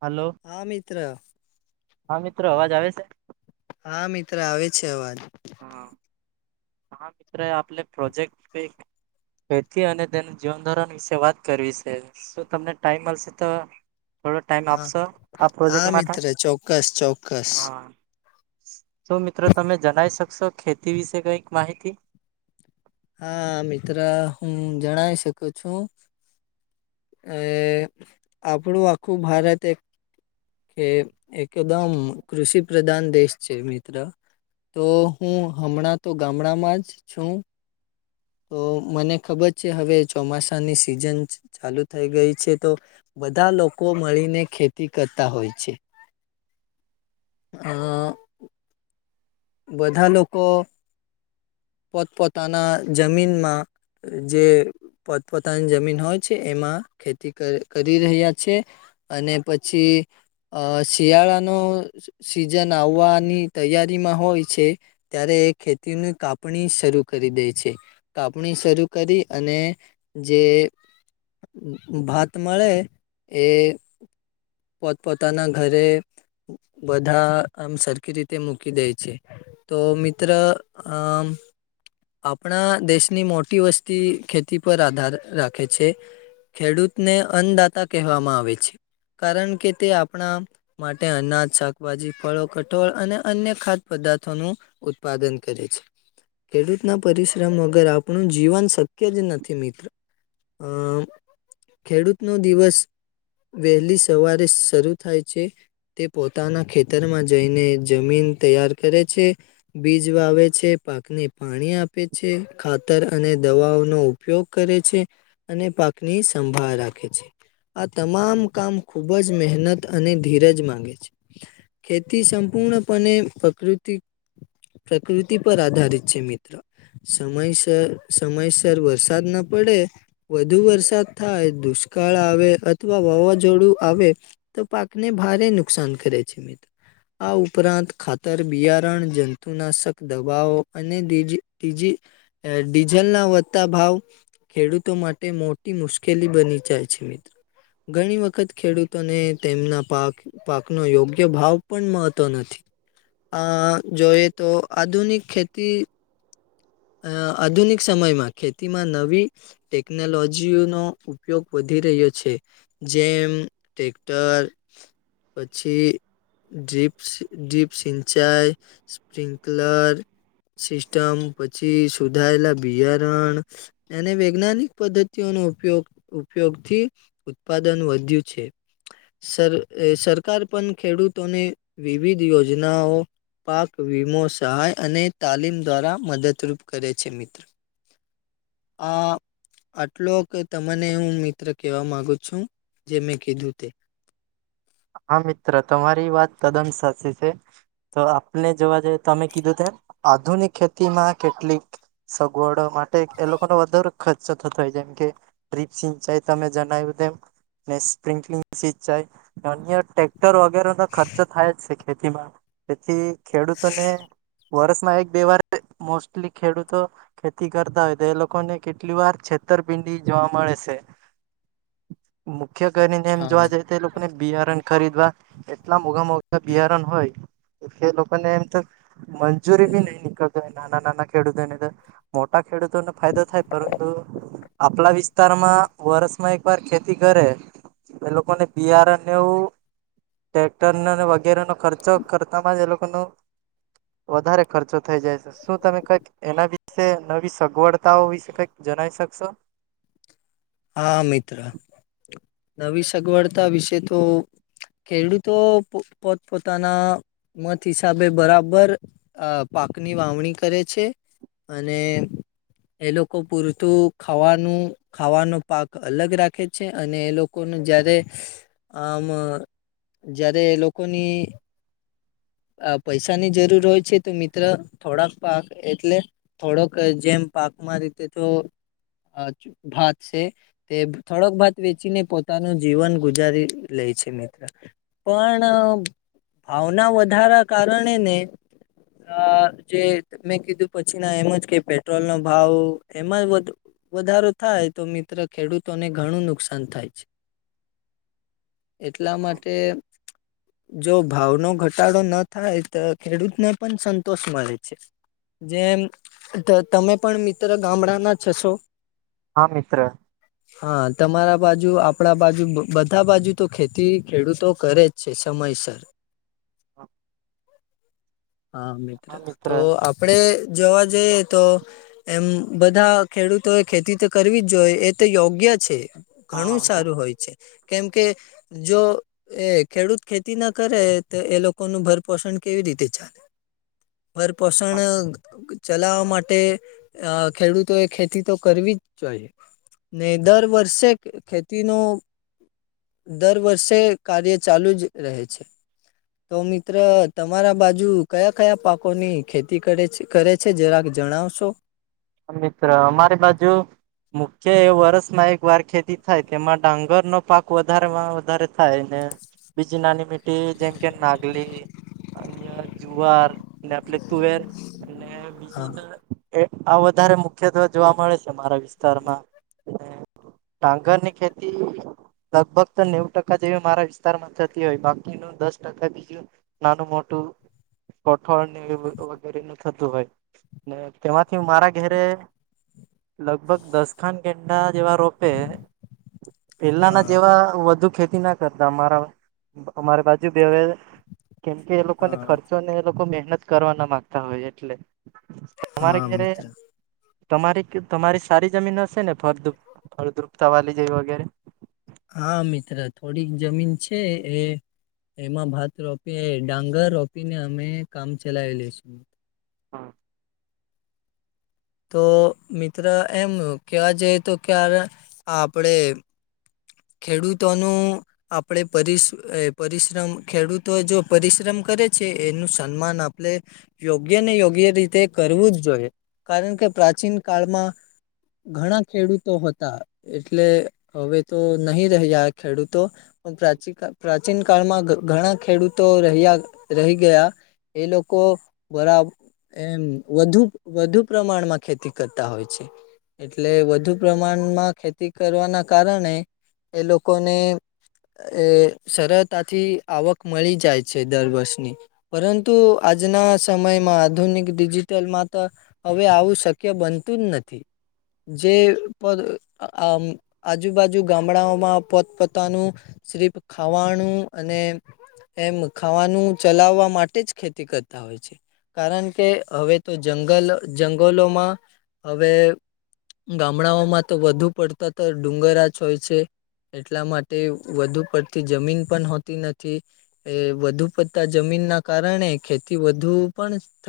હાલો. હા મિત્ર. હા મિત્રો અવાજ આવે છે. હા મિત્ર આવે છે અવાજ. હા. હા મિત્ર આપલે પ્રોજેક્ટ એથી અને તેને જીવન ધોરણ વિશે વાત કરવી સે. શું તમને ટાઈમ મળશે તો. થોડો ટાઈમ હા આપશો આ પ્રોજેક્ટ હા માટે મિત્ર ચોક્કસ ચોક્કસ હા. શું મિત્રો તમે જણાઇ શકશો ખેતી વિશે કઈક માહિતી. હા મિત્રા હું જળા ઇ શકું છું. અ આપણું આખું ભારત એક. કે એકદમ કૃષિ પ્રધાન દેશ છે મિત્ર. તો હું હમણાં તો ગામડામાં જ છું. તો મને ખબર છે હવે ચોમાસાની સિઝન. ચાલુ થઈ ગઈ છે તો બધા લોકો મળીને ખેતી કર. હોય છે આ. બધા લોકો પોતપોતાના જમીનમાં. જે પોતપોતાની જમીન હોય છે એમાં ખેતી ક કરી રહ્યા છે. અને પછી. અ શિયાળાનો સિઝન આવવાની તૈયારીમાં. હોય છે ત્યારે એ ખેતીની કાપણી શરૂ કરી દે છે. કાપણી શરૂ કરી અને જે. ભાત મળે એ. પોત પોતાના ઘરે બધા આમ સરખી રીતે મૂકી દે. તો મિત્ર આમ. આપણા દેશની મોટી વસ્તી ખેતી પર આધાર રાખે છે. ખેડૂતને અન્નદાતા કહેવામાં આવે છે. કારણ કે તે આપણા માટે અનાજ શાકભાજી ફળો કઠોળ અને અન્ય ખા. પદાર્થો નું ઉત્પાદન કરે છે. ખેડૂત ના પરિશ્રમ વગર આપણું જીવન શક્ય જ નથી મિત્ર. અ ખેડૂત નો દિવસ. વહેલી સવારે શરૂ થાય છે. તે પોતાના ખેતરમાં જઈને જમીન તૈયાર કરે છે. બીજ વાવે છે પાકને પાણી આપે છે ખાતર અને દવાઓનો. ઉપયોગ કરે છે અને પાકની સંભાળ રાખે છે. આ તમામ કામ ખુબ જ મહેનત અને ધીરજ માંગે છે. ખેતી સંપૂર્ણપણે પ્રકૃતિ. પ્રકૃતિ પર આધારિત છે મિત્ર. સમયસર સમયસર વરસાદ ના પડે. વધુ વરસાદ થાય દુષ્કાળ આવે અથવા વાવાઝોડું આવે. તો પાકને ભારે નુકસાન કરે છે મિત્ર આ ઉપરાંત ખા. ર બિયારણ જંતુનાશક દવાઓ અનેજી ત્રીજી. ડીઝલ ના વધતા ભાવ. ખેડૂતો માટે મોટી મુશ્કેલી બની જાય છે મિત્રો. ઘણી વખત ખેડૂતોને તેમના પાક. પાક નો યોગ્ય ભાવ પણ મળતો નથી. અ જોઈએ તો આધુનિક ખેતી. અ આધુનિક સમયમાં ખેતીમાં નવી ટેકનોલોજી નો ઉપયોગ વધી રહ્યો છે. જેમ ટેક્ટર. પછી ડીરીપ ડીરીપ સિંચાઈ. સ્પ્રિન્કલર સિસ્ટમ પછી સુધાયેલા બિયારણ અએને વૈજ્ઞાનિક પદ્ધતિઓનો ઉપયોગ ઉપયોગ થી ઉત્પાદન વધ્યું છે સર સરકાર પણ ખેડૂતોને વિવિધ યોજનાઓ પાક વીમો સહાય અને તાલીમ દ્વારા મદદરૂપ કરે છે મિત્ર અં આટલોક તમને હું મિત્ર કહેવા માગુ છું જે મેં કીધું તે હા મિત્ર તમારી વાત તદન સાચી છે તો આપલે જોવા જેઈ તમે કીધું તેમ આધુનિક ખેતી માં કેટલીક સગવડો માટે એ લોકોનો વધારે ખર્ચો થતો હોય જેમ કે ટ્રીપ સિંચાઈ તમે જનાય્વુ તેમ ને સ્પ્રિન્કલિંગ સિંચાઈ અન્ય ટેક્ટર વગેરેનો ખર્ચો થાય જ છે ખેતી માં તેથી ખેડૂતોને વર્ષમાં એક બે વાર મોસ્ટલી ખેડૂતો ખેતી કરતા હોય તો એ લોકોને કેટલી વાર છેતરપિંડી જોવા મળે છે. મુખ્ય કરીને એમ જોવા જઈએ તો એ લોકોને બિયારણ ખરીદવા. એટલા મોઘામાંઘા બિયારણ હોય, તો એ લોકો ને એમ તો મંજૂરી ભી નહી નનીકળતો નાના નાના ખેડૂતોને તો. મોટા ખેડૂતોને ફાયદો થાય પરંતુ આપલા વિસ્તારમાં વર્ષમાં એક વાર ખેતી કરે, એ લોકોને પીઆર એવુ ટટેક્ટરનો વગેરેનો ખર્ચો કરતા જ એ લોકો ન વધારે ખર્ચો થઈ જાય છે. શું તમે કંઈક એના વિશે નવી સગવડતાઓ વિશે કઈક જણાવી શકશો? હા મિત્ર, નવી સગવડતા વિશે તો ખેડૂતો પોત પોતાના મત હિસાબે બરાબર અ પાકની વાવણી કરે છે, અને એ લોકો પૂરતું ખાવાનું ખાવાનું પાક અલગ રાખે છે અને એ લોકોનું જયારે આમ જ્યારે લોકોની પૈસાની જરૂર હોય છે તો મિત્ર થોડાક પાક એટલે થોડોક જેમ પાકમાં રીતે તો ભાત છે. તે થોડોક ભત વેચીને પોતાનું જીવન ગુજારી લે છે મિત્ર. પણ ભાવના વધારા કારણે ને. અ જે મેં કીધું પછી ના એમ જ કે પેટ્રોલ નો ભાવ એમાં બધ વધારો થાય તો મિત્ર ખેડૂતોને ઘણું નુકસાન થાય છે. [inaudible] એટલા માટે જો ભાવનો ઘટ ઘટાડો ન થાય તો ખેડૂત ને પણ સંતોષ મળે છે. જેમ ત તમે પણ મિત્ર ગામડાના જ હશો. હા મિત્ર હા તમારા બાજુ આપણા બાજુ બધા બાજુ તો ખેતી ખેડૂતો કરે જ છે સમયસર. [unintelligible] હા મિત્ર તો આપડે જોવા જઈએ તો એમ બધા ખેડૂતો એ ખેતી તો કરવી જ જોઈએ એ તો યોગ્ય છે. ઘણું સારું હા હોય છે. કેમ કે જો એ ખેડૂત ખેતી ના કરે તો એ લોકો લોકો નું ભરપોષણ કેવી રીતે ચાલે ભરપોષણ ચલાવા માટે અ ખેડૂતો એ ખેતી તો કરવી જ જોઈએ. નહી દર વર્ષે ખેતી નો દર વર્ષે કાર્ય ચાલુ જ રહે છે. તો મિત્ર તમારા બાજુ કયા કયા પાકોની ખેતી કરે છે કરે. તે જરાક જણાવશો. મિત્ર અમારી બાજુ મુખ્ય એ વર્ષમાં એક વાર ખેતી થાય તેમાં ડાંગરનો પાક વધારેમાં વધારે થાય ને બીજી નાની મીઠી જેમ કે નાગલી અન્ય જુવાર આપલે તુવેર બીજી હા આવત વધારે મુખ્યત્વે જોવા મળે છે મારા વિસ્તારમાં. ડાંગર ની ખેતી લગભગ તો નેવ ટકા જેવી મારા વિસ્તારમાં થતી હોય બાકીનું દસ ટકા બીજું નાનુ મોટું કઠોળ ની વગેરે નું થતું હોય ને તેમાંથી મારા ઘેરે લગભગ દસ ખાન કેન્ડા જેવા રોપે છે. પેલાના હા જેવા વધુ ખેતી ના કરતા અમારા અમારે બાજુ હવે. કેમ કે એ લોકોને હા ખર્ચો ને એ લોકો મહેનત કરવા ના મામાંગતા હોય એટલે. તમારે હા ઘરે મિત્ર. તમારી તમારી સારી જમીન હશે ને ફળદ્રપ ફળદ્રુપતા વાલી જે વગેરે. હા મિત્ર થોડીક જમીન છે એ એમાં ભાત રોપી ડાંગર રોપી ને અમે કામ ચલાવેલી છું. હા. તો મિત્ર એમ કવા જઈએ તો ક્યારે આપડે ખેડૂતોનું આપણે પરિશ્રમ ખેડૂતો જો પરિશ્રમ કરે છે એનું સન્માન આપણે યોગ્ય ને યોગ્ય રીતે કરવું જ જોઈએ કારણ કે પ્રાચીન કાળમાં ઘણા ખેડૂતો હતા એટલે હવે તો નહી રહ્યા ખેડૂતો. પ્રાચીન પ્રાચીન કાળમાં ઘણા ખેડૂતો રહ્યા રહી ગયા. એ લોકો બરા એમ વધુ વધુ પ્રમાણમાં ખેતી કરતા હોય છે. એટલે વધુ પ્રમાણમાં ખેતી કરવાના કારણે એ લોકોને એ સરળતાથી આવક મળી જાય છે દર વર્ષની. પરંતુ આજના સમયમાં આધુનિક ડિજિટલમાં તો હવે આવું શક્ય બનતું જ નથી. જે પદ આજુબાજુ જ ગામડાઓમાં પોતપતાનું સ્રીફ ખાવાનું અને એમ ખાવાનું ચલાવવા માટે જ ખેતી કરતા હોય છે. કારણ કે હવે તો જંગલ જંગલોમાં હવે ગામડાઓમાં તો વધુ પડતા તો ડુંગરા જ હોય છે. એટલા માટે વધુ પડતી જમીન પણ હોતી નથી. એ વધુ પડતા જમીન ના કારણે ખેતી વધુ પણ થઈ